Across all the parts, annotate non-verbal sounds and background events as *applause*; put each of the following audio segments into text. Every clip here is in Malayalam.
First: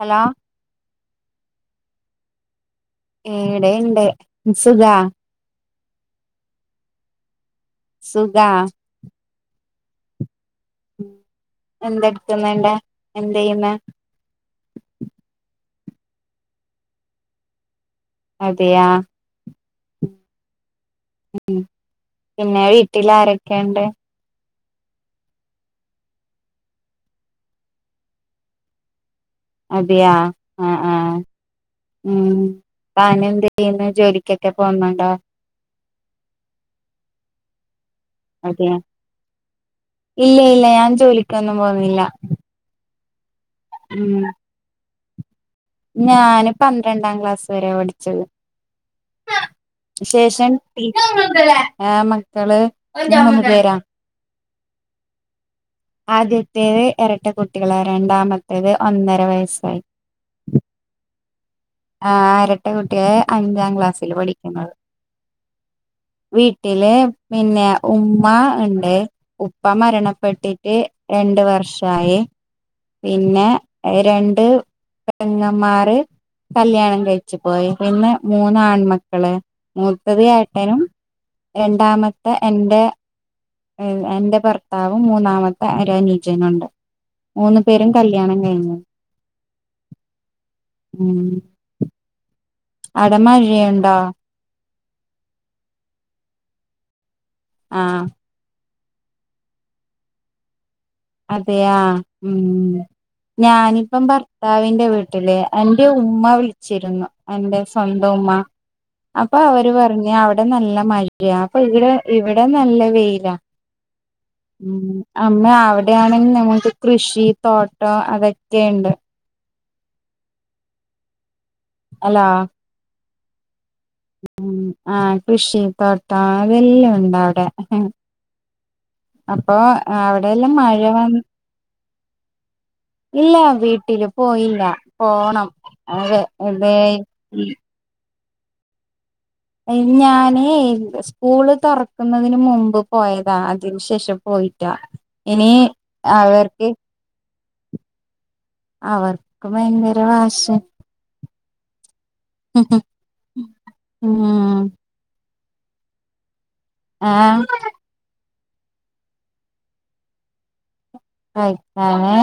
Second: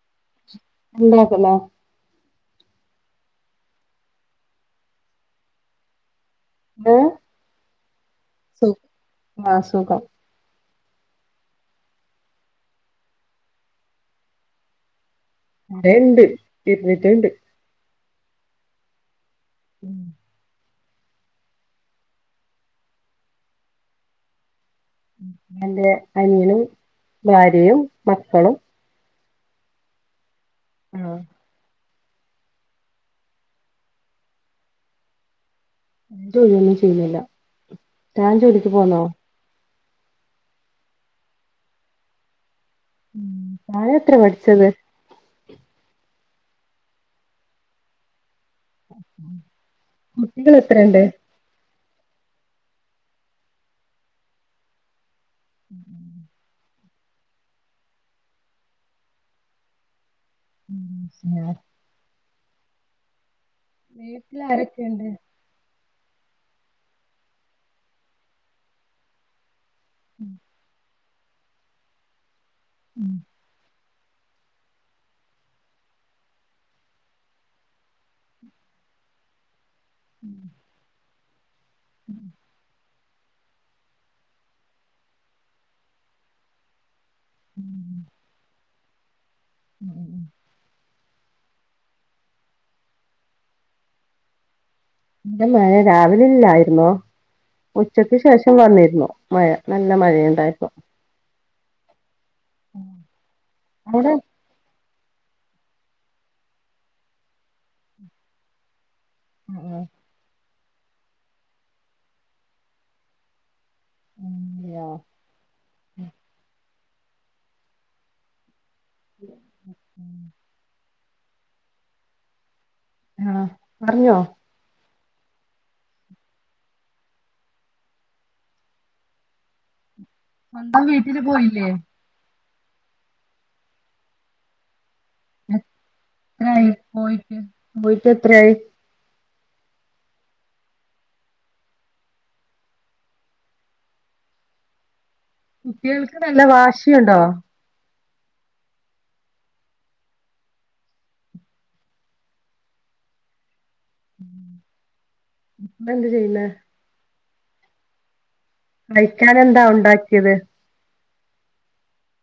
ഹലോ *unintelligible* അല്ലേ ഈടേം ഇണ്ട് സുഖാ എന്ത് സു സു ആഹ് സുഖം ഉം എന്തെട്ക്ക്ന്ന്ണ്ടേ എന്തെയ്യുന്നെ? ആഹ് *unintelligible* ഇണ്ട് തിരിഞ്ഞ്ട്ട്ണ്ട് അതെയാ? ഉം. ഉം പിന്നെ വീട്ടിലാരൊക്കേണ്ട്? എന്റെ അനിയനും ഭാര്യയും മക്കളും അതെയാ? ആഹ് ആ ആഹ് ഉം, താനെന്ത് ചെയ്യുന്നു ജോലിക്കൊക്കെ പോവ്ന്നുണ്ടോ? ജോലിയൊന്നും ചെയ്യുന്നില്ല. താൻ ജോലിക്ക് അതെയാ പോന്നോ? ഇല്ല ഇല്ല ഞാൻ ജോലിക്കൊന്നും പോവ്ന്നില്ല. താൻ എത്രേ പഠിച്ചത്? ഞാന് പന്ത്രണ്ടാം ക്ലാസ് വരെ പഠിച്ചത്. ശേഷം കുട്ടികൾ ടി എത്രയുണ്ട് ടി ആഹ് മക്കള് മൂന്ന് പേരാ *inaudible* ആദ്യത്തേത് എരട്ട കുട്ടികളാ രണ്ടാമത്തത് ഒന്നര വയസ്സായി. ആഹ് ആഹ് എരട്ട കുട്ടികള് അഞ്ചാം ക്ലാസ്സില് വീട്ടിൽ പഠിക്കുന്നത്. ആരൊക്കെയുണ്ട് വീട്ടില് പിന്നെ ഉമ്മ ഇണ്ട് ഉപ്പ മരണപ്പെട്ടിട്ട് രണ്ട് വർഷായി. ഉം പിന്നെ ഏഹ് രണ്ട് പെങ്ങമ്മാര് കല്ല്യാണം കഴിച്ചു പോയി. പിന്നെ മൂന്ന് ആൺമക്കള്. മൂത്തത് ഏട്ടനും രണ്ടാമത്തെ എന്റെ ഏഹ് എന്റെ ഭർത്താവും മൂന്നാമത്തെ ഒരനുജനോണ്. മൂന്ന് പേരും കല്യാണം കഴിഞ്ഞു. *unintelligible* ഉം *unintelligible* ആടെ മഴയൊണ്ടോ? ഇവിടെ മഴ രാവിലെല്ലായിരുന്നു. ആ ഉച്ചക്ക് ശേഷം വന്നിര്ന്നു. മഴ നല്ല മഴയുണ്ടായിപ്പ അതെയ ഉം ഞാനിപ്പം അവിടെ പർ താവിന്റെ വീട്ടില് എന്റെ ഉമ്മ വിളിച്ചിരുന്നു എന്റെ സ്വന്തം ഉമ്മ അപ്പൊ ആ അവര് ആ പറഞ്ഞഞ് അവിടെ നല്ല മഴയാ അപ്പൊ ഇവിടെ ഇവിടെ നല്ല വെയിലാ ഉം അമ്മ അവിടെയാണെന്ന് നമ്മ ക്ക് കൃഷി തോട്ടം അതൊക്കെയുണ്ട് *unintelligible* ഹലോ ആഹ പറഞ്ഞോ ഉ ആഹ കൃഷി തോട്ടം അതെല്ലാം ഉണ്ട് അവിടെ അപ്പൊ അവിടെയ എല്ലാം മഴ സ്വന്തം വീട്ടില് വന്ന് പോയില്ലേ ഇല്ല വീട്ടില് പോയില്ല പോണം അവിടെ എത്രായി ബെ പോയിട്ട് പോയിട്ട് എത്രയായി ഞാനേ സ്കൂള് തുറക്കുന്നതിന് മുമ്പ് പോയതാ അതിനുശേഷം പോയിറ്റാ ഇനി കുട്ടികൾക്ക് നല്ല അവർക്ക് വാശിയുണ്ടോ അവർക്ക് ഭയങ്കര വാഷ *unintelligible* ഇമ്മ എന്ത് ചെയ്യുന്ന ഏഹ് കഴിക്കൻ എന്താ ഉണ്ടാക്കിയത് കഴിക്കാന്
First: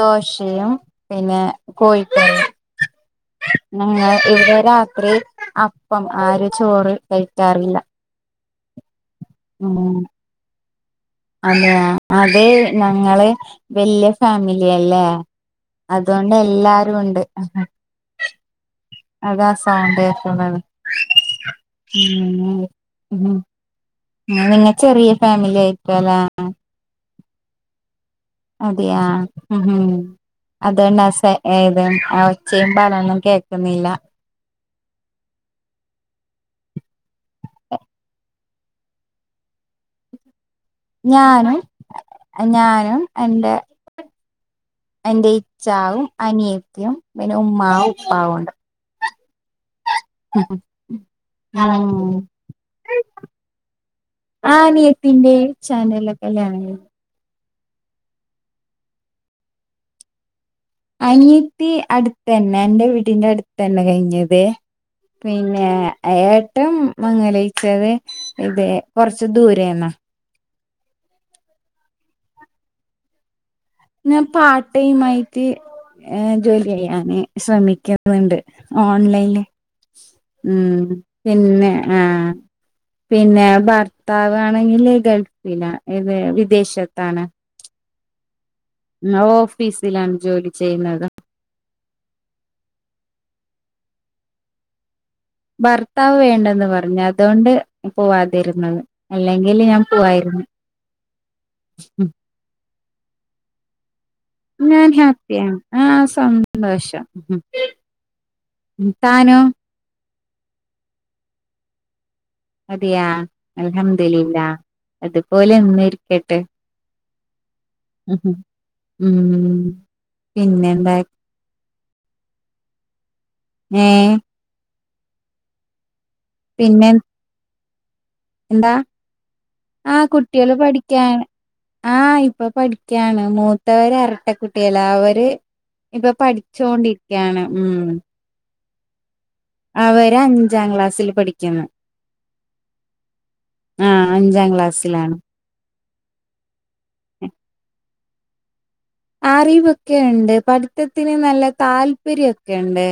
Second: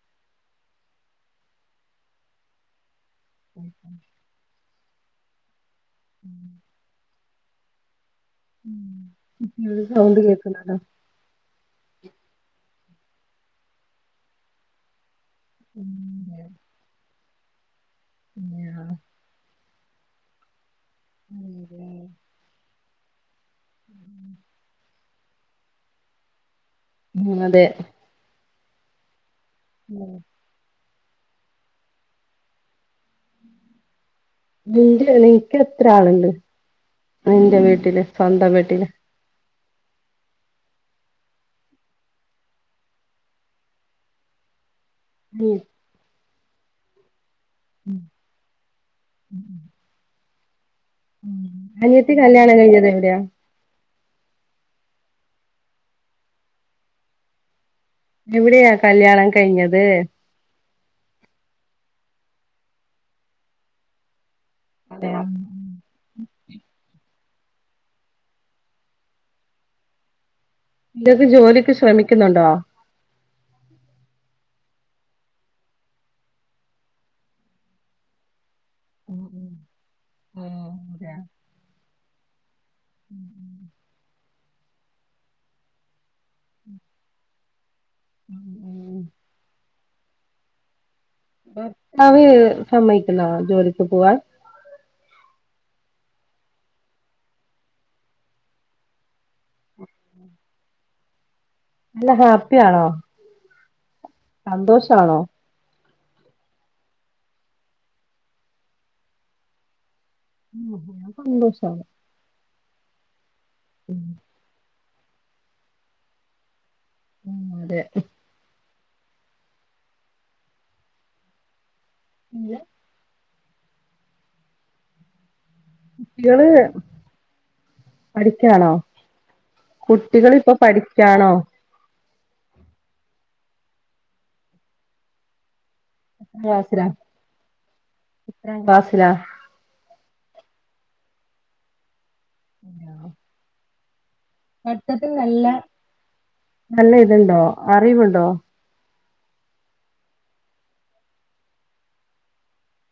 ദോശയും പിന്നെ കോഴികറിയും ഞങ്ങൾ ഇവിടെ രാത്രി അപ്പം ആര് ചോറ് കഴിക്കാറില്ല ഉ ഇ ഉം സൗണ്ട് കേക്കുന്നുണ്ടോ അതെയ അതെ ഞങ്ങള് വല്യ ഫാമിലി അല്ലേ ഉം അതുകൊണ്ട് എല്ലാരും ഉണ്ട് അത സൗ പാട്ടെവെക്കുന്നത് *unintelligible* *unintelligible* ഉമ് നിങ്ങ ചെറിയ ഫാമിലി ആയിക്കലാ ഉമ് അതെ അതെയാ അതുഒണ്ട് ആ സെ ഏത് ഒച്ചയും ബാളൊന്നും കേക്കുന്നില്ല നിന്റെ നിനക്ക് എത്ര ആളുണ്ട് നിന്റെ വീട്ടില് സ്വന്തം വീട്ടില് ഞാനും ഞാനും എന്റെ എന്റെ ഇച്ചാവും അനിയത്തിയും പിന്നെ ഉമ്മാവും ഉപ്പാവും ഉണ്ട് ഉ അനിയത്തി കല്ല്യാണം കഴിഞ്ഞത് എവിടെയാ ആഹ് അനിയത്തിന്റെ ചാനലൊക്കെല്ലയാണ എവിടെയാ കല്യാണം കഴിഞ്ഞത് അനിയത്തി അടുത്തന്നെ എന്റെ വീടിന്റെ അടുത്തന്നെ കഴിഞ്ഞത് പിന്നെ ഏട്ടം മങ്ങലയിച്ചത് *unintelligible* കുറച്ച് ദൂരേന്ന *unintelligible* ജോലിക്ക് ശ്രമിക്കുന്നുണ്ടോ ഞാൻ പാർട്ട് ടൈം ആയിട്ട് ഏഹ് ജോലി ചെയ്യാന് ശ്രമിക്കുന്നുണ്ട് ഓൺലൈന് ഉം പിന്നെ ആഹ് പിന്നെ ഭർത്താവ് ആണെങ്കില് ഗൾഫില ഏത് വിദേശത്താണ് ന്ന ഓഫീസിലാണ് ജോലി ചെയ്യുന്നത് ഭർത്താവ് സമ്മതിക്കുന്ന ജോലിക്ക് പോവാൻ ഭർത്താവ് വേണ്ടെന്ന് പറഞ്ഞു അതുകൊണ്ട് പോവാതിരുന്നത് അല്ലെങ്കില് ഞാൻ പോവായിരുന്നു ഉം അല്ല ഹാപ്പിയാണോ നാൻ സന്തോഷാണോ ഹാപ്പിയാണ് ആഹ് സന്തോഷം ഉം താനോ ഉ സന്തോഷണ് അതെയാ അലഹംമ്മദില്ലില്ല അതുപോലെ എന്നും ഇരിക്കട്ടെ അതെ ഉഹ് ഉം പിന്നെ എന്താ ല്ല ഏഹ് ഇകള് പിന്നെ പഠിക്കാണോ എന്താ കുട്ടികളിപ്പൊ പഠിക്കാണോ ആഹ് ഇപ്പൊ പഠിക്കണ് മൂത്തവര് അരട്ടക്കുട്ടികളാ അവര് ഇബർ പഠിച്ചോണ്ടിരിക്കയാണ് ഉം ത്രാം ക്ലാസില അവര് അഞ്ചാം ക്ലാസ്സില് പഠിക്കുന്നു ആഹ ആഹ് അഞ്ചാംക്ല പട്ത്തത്തിൽ നല്ല നല്ല ഇത്ണ്ടോ അറിവുണ്ടോ അറിവൊക്കെ ണ്ട് പഠിത്തത്തിന് നല്ല താല്പര്യക്കെണ്ട്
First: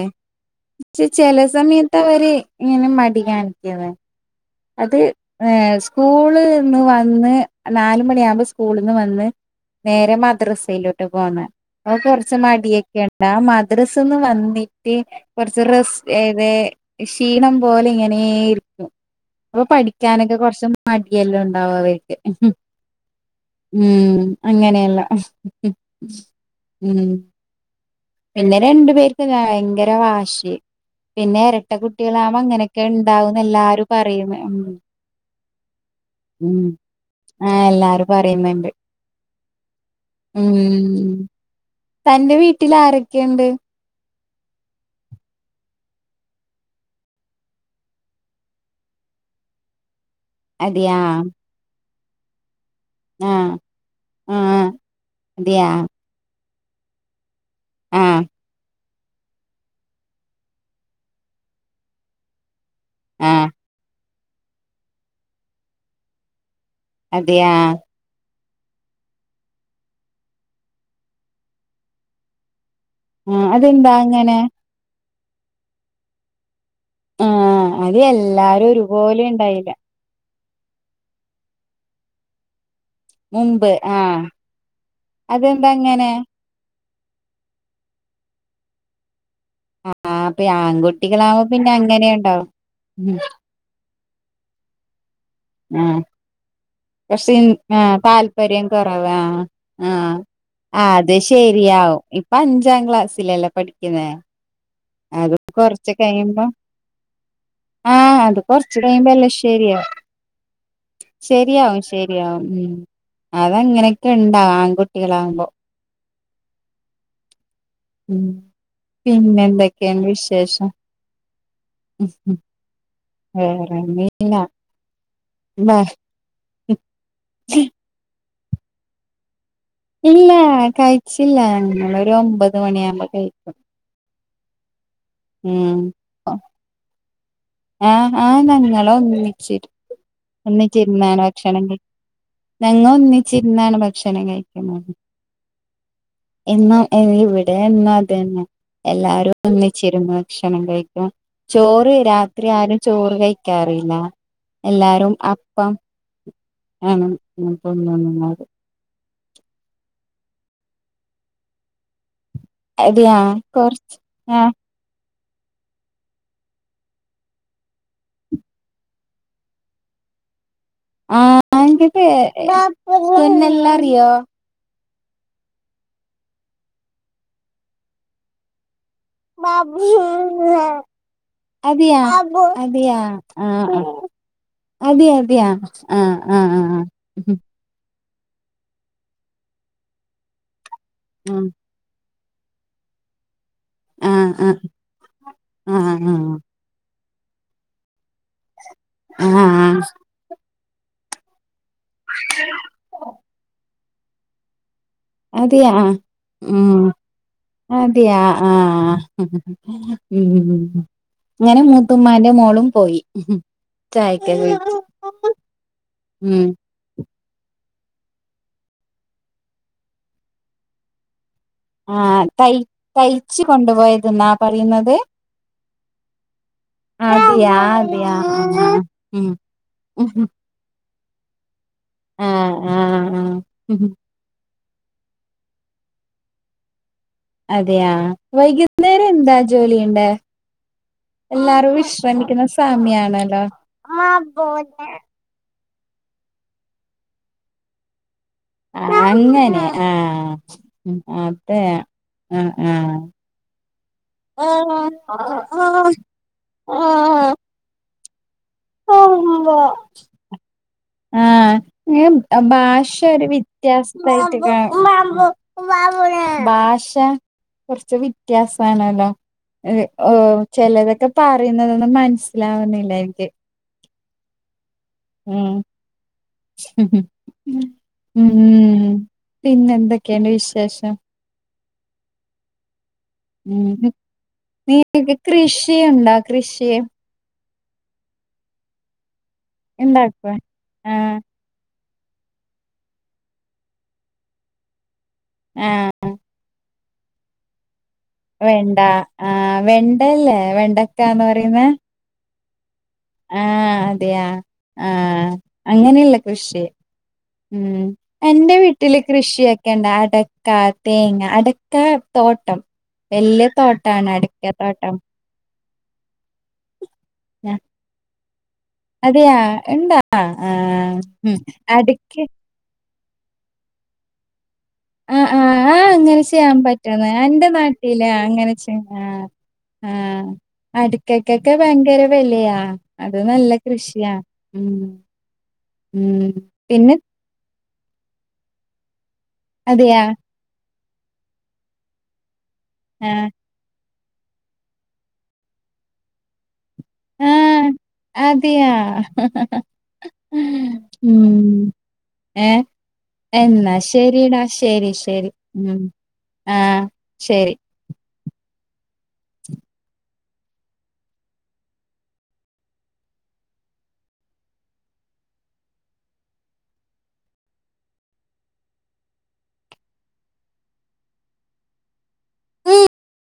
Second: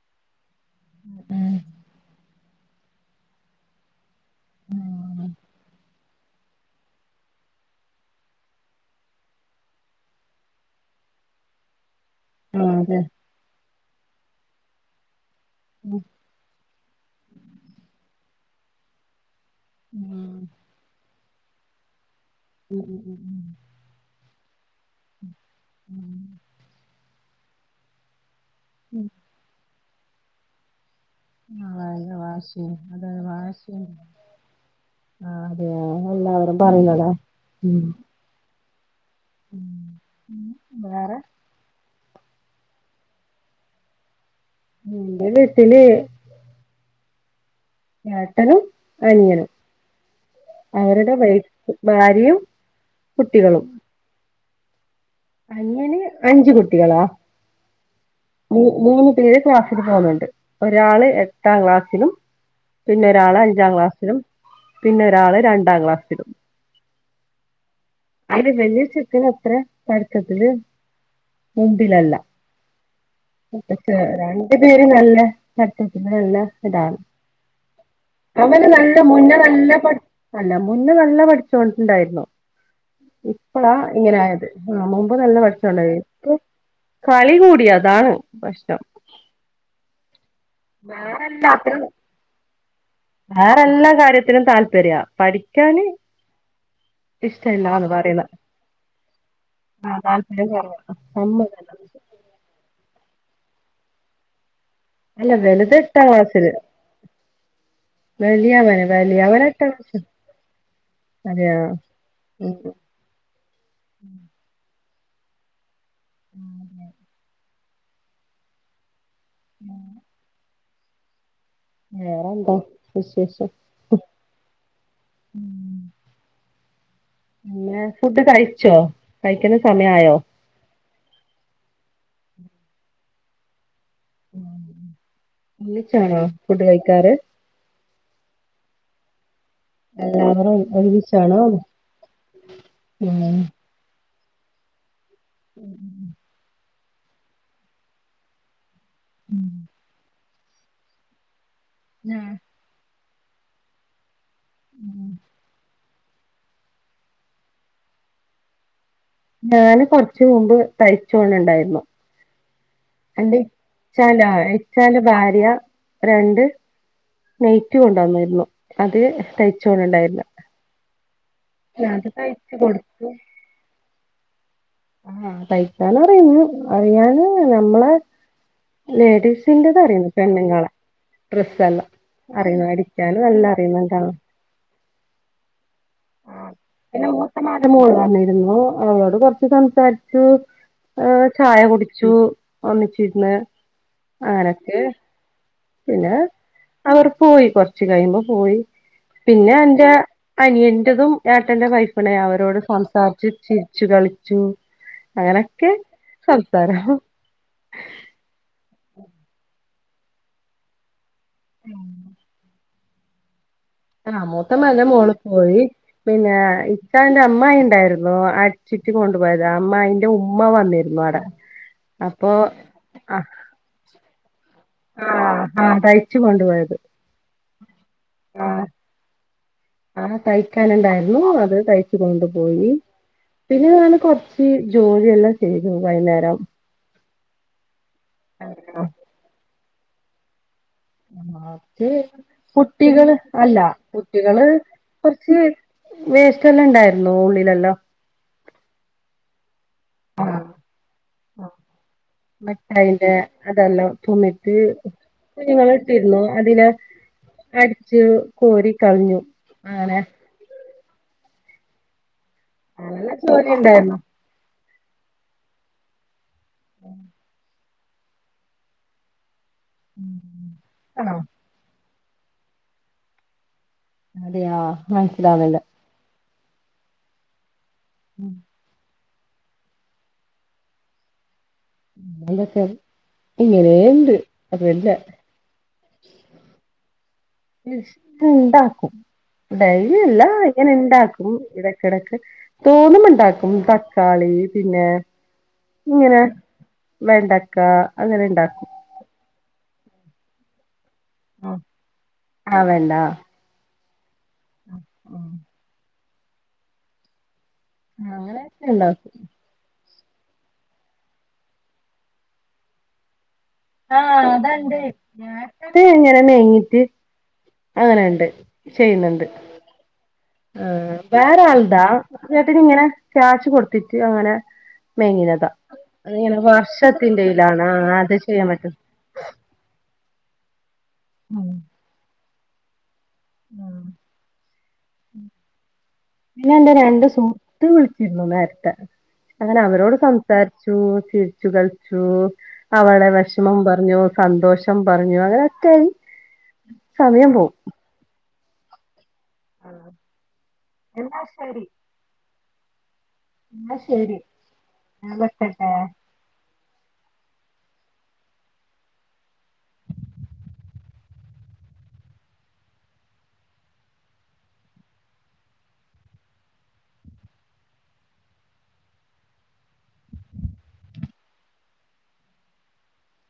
ച്ച് ചെല സമയത്ത് അവര് ഇങ്ങനെ മടി കാണിക്കണ് അത് ഏഹ് സ്കൂളിന്ന് വന്ന് നാലുമണി ആവുമ്പോ സ്കൂള്ന്ന് വന്ന് നേരെ മദ്രസയിലോട്ട് പോന്ന് ഓ കൊർ സ് ആഹ് അതെ മടിയൊക്കെണ്ട മദ്രസന്ന് വന്നിട്ട് കുറച്ച് ഉം റസ്റ്റ് എവെ ക്ഷീണം പോലെ ഇങ്ങനെ ഇരിക്കും അപ്പൊ പഠിക്കാനൊക്കെ കുറച്ച് മടിയെല്ലാം ഉണ്ടാവും അവർക്ക് ഉം ഉം ഉം ഉം ഉം അങ്ങനെയള്ള ഉം പിന്നെ രണ്ടു ഉം പേർക്ക് ഭയങ്കര വാശി പിന്നെ എരട്ട ആഹ് കുട്ടികളാവകുമ്പോ വാശിയും അങ്ങനെയൊക്കെ അതാണ് ഉണ്ടാവന്ന് വാശിയും എല്ലാരും പറയുന്ന് ഉം ആഹ് അതെയ എല്ലാവറും പറയുന്നടാ ഉം പറയന്ന്ണ്ട് വേറെ ഉം തന്റെ വീട്ടിൽ ആരൊക്കെയുണ്ട് ഉം ൻ്റെ വീട്ടില് ഏട്ടനും അനിയനും അതെയാ അവരുടെ വൈഫ് ഭാര്യയും കുട്ടികളും ആഹ് അങ്ങനെ അഞ്ചു കുട്ടികളാ ആ ഉം മൂന്ന് പേര് ക്ലാസ്സിൽ പോന്ന്ണ്ട് ഒരാള് എട്ടാം ക്ലാസ്സിലും പിന്നൊരാള് ആഹ് അഞ്ചാം ക്ലാസ്സിലും പിന്നൊരാള് രണ്ടാം ക്ലാസ്സിലും അതെയാ അത്ര *unintelligible* പടത്തത്തില് മുമ്പിലല്ല ആഹ് അതെന്താ അങ്ങനെ രണ്ട് പേര് നല്ല ചട്ടത്തിന് നല്ല ഇതാണ് ആഹ് അത് എല്ലാരും അവര് നല്ല ഒരുപോലെ മുന്നേ നല്ല ഉണ്ടായില്ല പ അല്ല മുന്നേ നല്ല പഠിച്ചോണ്ടിണ്ടായിരുന്നു മുമ്പ് ഇപ്പളാ ആഹ് ഇങ്ങനായത് ആഹ് മുമ്പ് നല്ല പടുത്തം അതെന്താ ഉണ്ടായി അങ്ങനെ ഇപ്പൊ കളി കൂടി അതാണ് പ്രശ്‌നം ആഹ് ളേ ആൺകുട്ടികളാവ്പോ പിന്നെ അങ്ങനെയുണ്ടാവും ഉം വേറെല്ലാ കാര്യത്തിനും താല്പര്യ പഠിക്കാന് പക്ഷ ആ ഇഷ്ടല്ലാന്ന് പറയുന്ന താല്പര്യം കുറവാ ആ ആഹ് താല്പര്യം കുറവാ അത് സമ്മതല്ല ശരിയാവും ഇപ്പൊ അഞ്ചാം ക്ലാസ്സിലല്ലേ പഠിക്കുന്നേ അല്ല അതും വലുത് കൊറച്ച് എട്ടാം കഴിയുമ്പോ. ക്ലാസ്സില് ആഹ് അത് കൊറച്ച് വലിയവന് കയിമ്പോ എല്ലാ വലിയവന് എട്ടാം ശ്ശെരിയാവും. ക്ലാസ്സില് അതെയ ശരിയാവും ശരിയാവും ഉം അതങ്ങനെയൊക്കെ ഉണ്ടാവും ആൺകുട്ടികളാവുമ്പോ. *inaudible* ഉം പിന്നെ എന്തൊക്കെയാണ് വിശേഷം? വേറെന്താ? വിശേഷം *unintelligible* പിന്നെ ഫുഡ് കഴിച്ചോ? കഴിക്കുന്ന സമയ. ഇല്ല കഴിച്ചില്ല ഞങ്ങൾ ഒരു ഒമ്പത് മണിയാവുമ്പോ കഴിക്കും. ഉം ഒന്നിച്ചാണോ ഫുഡ് കഴിക്കാറ്? ആഹ് ആഹ് ഞങ്ങളൊന്നിച്ചി എല്ലാവരും ഒന്നിച്ചി ഇരുന്നാണ് ഒരുമിച്ചാണോ ഉം ഭക്ഷണം കഴി ഞങ്ങൾ ഒന്നിച്ചിരുന്നാണ് ഭക്ഷണം കഴി *unintelligible* ഉം ഉം ഉം *unintelligible* ിച്ചിരുന്ന ഭക്ഷണം കഴിക്ക ചോറ് രാത്രി ആരും ചോറ് കഴിക്കാറില്ല. എല്ലാരും അപ്പം ആണ് ന തോന്നുന്നത്. ഞാന് കൊറച്ച മുമ്പ് തയ്ച്ചോണ് ഉണ്ടായിരുന്നു. അതെയാ എന്റെ കൊറച്ച് ഇച്ച ൻ ആഹ് എച്ചാന്റെ ഭാര്യ രണ്ട് നയിറ്റി കൊണ്ട് വന്നിരുന്നു അത് തയ്ച്ചോണ്ടിണ്ടായിരുന്നു. *unintelligible* കൊടുത്തു തുന്നൽ അറിയോ? ആഹ് തയ്ക്കാനറിയുന്നു അറിയാന് ഞമ്മളെ. ബാബു ലേഡീസിന്റെതറിയും പെണ്ണ്ങ്ങളെ. ഡ്രസ്സ് എല്ലം അതെയാ അറിയുന്നു അതെയാ അടിക്കാന് നല്ല ആ ആ അറിയുന്നുണ്ടാണ്. അതെ അതെയ ആഹ് ആഹ് പിന്നെ മൂത്തമാന്റെ മോള് പറഞ്ഞിരുന്നു അവളോട് കൊറച്ച് സംസാരിച്ചു ചായ കുടിച്ചു. ഒന്നിച്ചിരുന്ന് ആ അങ്ങനൊക്കെ ആ ആ പിന്നെ. അവർ പോയി കൊറച്ച് കഴിയുമ്പോ പോയി ആ പിന്നെ ആ എന്റെ അനിയന്റെതും എട്ടന്റെ വൈഫ് ഇണ്ടേന്ന് അവരോട് സംസാരിച്ച് ചിരിച്ചു കളിച്ചു അങ്ങനൊക്കെ അതെയാ ഉം സംസാരം അതെയാ ആഹ ഉം ഇങ്ങനെ മൂത്തുമ്മാന്റെ മോളും പോയി ആഹ് ചായക്കെ കുടിച്ച് മൂത്തമ്മാന്റെ മോള് പോയി പിന്നെ ഉം പ്പാന്റെ അമ്മായി ഇണ്ടായിര്ന്നു ആഹ് ചുറ്റി കൊണ്ട് പോയത് അമ്മായിന്റെ ഉമ്മ വന്നിരുന്നു അവിടെ ആഹ് തയ് തയ്ച്ച് കൊണ്ടുപോയത് ന്നാ പറയ്ന്നത് ആഹ് ആഹ് തയ്ച്ചു കൊണ്ടുപോയത് അതെയാ അതെയാ ആഹ് ഉം ആഹ് തയ്ക്കാനുണ്ടായിരുന്നു അത് തയ്ച്ച് ആ കൊണ്ട്പോയി ആ ആ പിന്നെ ഞാൻ കൊറച്ച് ജോലിയെല്ലാം ചെയ്തു വൈന്നേരം അതെയാ വൈകുന്നേരം എന്താ ജോലി ചെയ്യണ്ടേ അത് കുട്ടികള് സമയാണല്ലോ അല്ല ആ കുട്ടികള് വേസ്റ്റ് എല്ലാം ഉണ്ടായിരുന്നു ഉള്ളിലെല്ലോം ആഹ് അങ്ങനെ ആഹ് അതെ ആ ആ മിഠായിന്റെ അതെല്ലാം തിന്നിട്ട് കുഞ്ഞുങ്ങള് ഇട്ടിരുന്നു അതിലെ അടിചു കോരി കളഞ്ഞു അങ്ങനെ ആഹ ഭാഷ നല്ല ഒരു ജോലി ഉണ്ടായിരുന്നു വ്യത്യാസത്തായിട്ട് ഭാഷ കുറച്ച് വ്യത്യാസണലോ ഓ ചെലതൊക്കെ പറയുന്നതൊന്നും മനസ്സിലാവ്ന്നില്ല എനിക്ക് അതെയോ ഉം മനസ്സിലാവ്ന്നില്ല ഉം പിന്നെ എന്തൊക്കെണ്ട് വിശേഷം ന്തൊക്കെ ഇങ്ങനെ ഉണ്ട് അതല്ല കൃഷിയുണ്ടാ കൃഷിയെ ഇണ്ടാക്കും ഡെയ്ലിയല്ല ഉണ്ടാക്കോ ഇങ്ങനെ ആഹ് ഇണ്ടാക്കും ഇടെക്ക് ക്കിടക്ക് തോന്നുമ്പോ ഇണ്ടാക്കും തക്കാളി പിന്നെ ആഹ് ക്കിങ്ങനെ വെണ്ടക്ക അങ്ങനെ ഇണ്ടാക്കും വെണ്ട ആഹ് വെണ്ടയല്ലേ വെണ്ടക്കാന്ന് പറയുന്നേ? ആഹ് വെണ്ടാ ആഹ് അതെയൊ ആഹ് അങ്ങനെയുള്ള കൃഷി ഉം എന്റെ വീട്ടില് ഉണ്ടാക്കും കൃഷിയെ ക്കണ്ട അടക്ക, തേങ്ങ, അടക്ക തോട്ടം വല്ല്യ തോട്ടാണ് അടക്കാ തോട്ടം നേരത്തത് ഇങ്ങനന്നെ കയ്ഞ്ഞിട്ട് ആഹ് അതെയാ ഇണ്ടോ? ആ ആഹ് വേറെ ആൾതാ അടക്കി ചേട്ടന് ഇങ്ങനെ ക്യാശ് കൊടുത്തിട്ട് അങ്ങനെ ആഹ് മേങ്ങിനതാ ആഹ് ആഹ് അഹ് എങ്ങനെ അതിങ്ങനെ ചെയ്യാൻ പറ്റുന്നെ എന്റെ വർഷത്തിന്റെയിലാണ് ആ നാട്ടില് അത് ചെയ്യാൻ അങ്ങനെ പറ്റും ചെയ്യ ആഹ് ആഹ് അട്ക്കക്കെക്കെ ഭയങ്കര വെലയാ അത് നല്ല കൃഷിയാ ഉം ഉം എന്റെ പിന്നെ രണ്ട് സുഹൃത്ത് വിളിച്ചിരുന്നു നേരത്തെ അങ്ങനെ അവരോട് അതെയാ സംസാ സംസാരിച്ചു ചിരിച്ചു കളിച്ചു അവളെ ആഹ് വെഷമം പറഞ്ഞു സന്തോഷം പറഞ്ഞു അങ്ങനെക്കെയായി സമയം പോവും അതേയാ? എന്നാ ശരി ഏഹേ എന്നാ ശരിയെടാ ശരി ശരി ഉം ആഹ് ശരി ഉം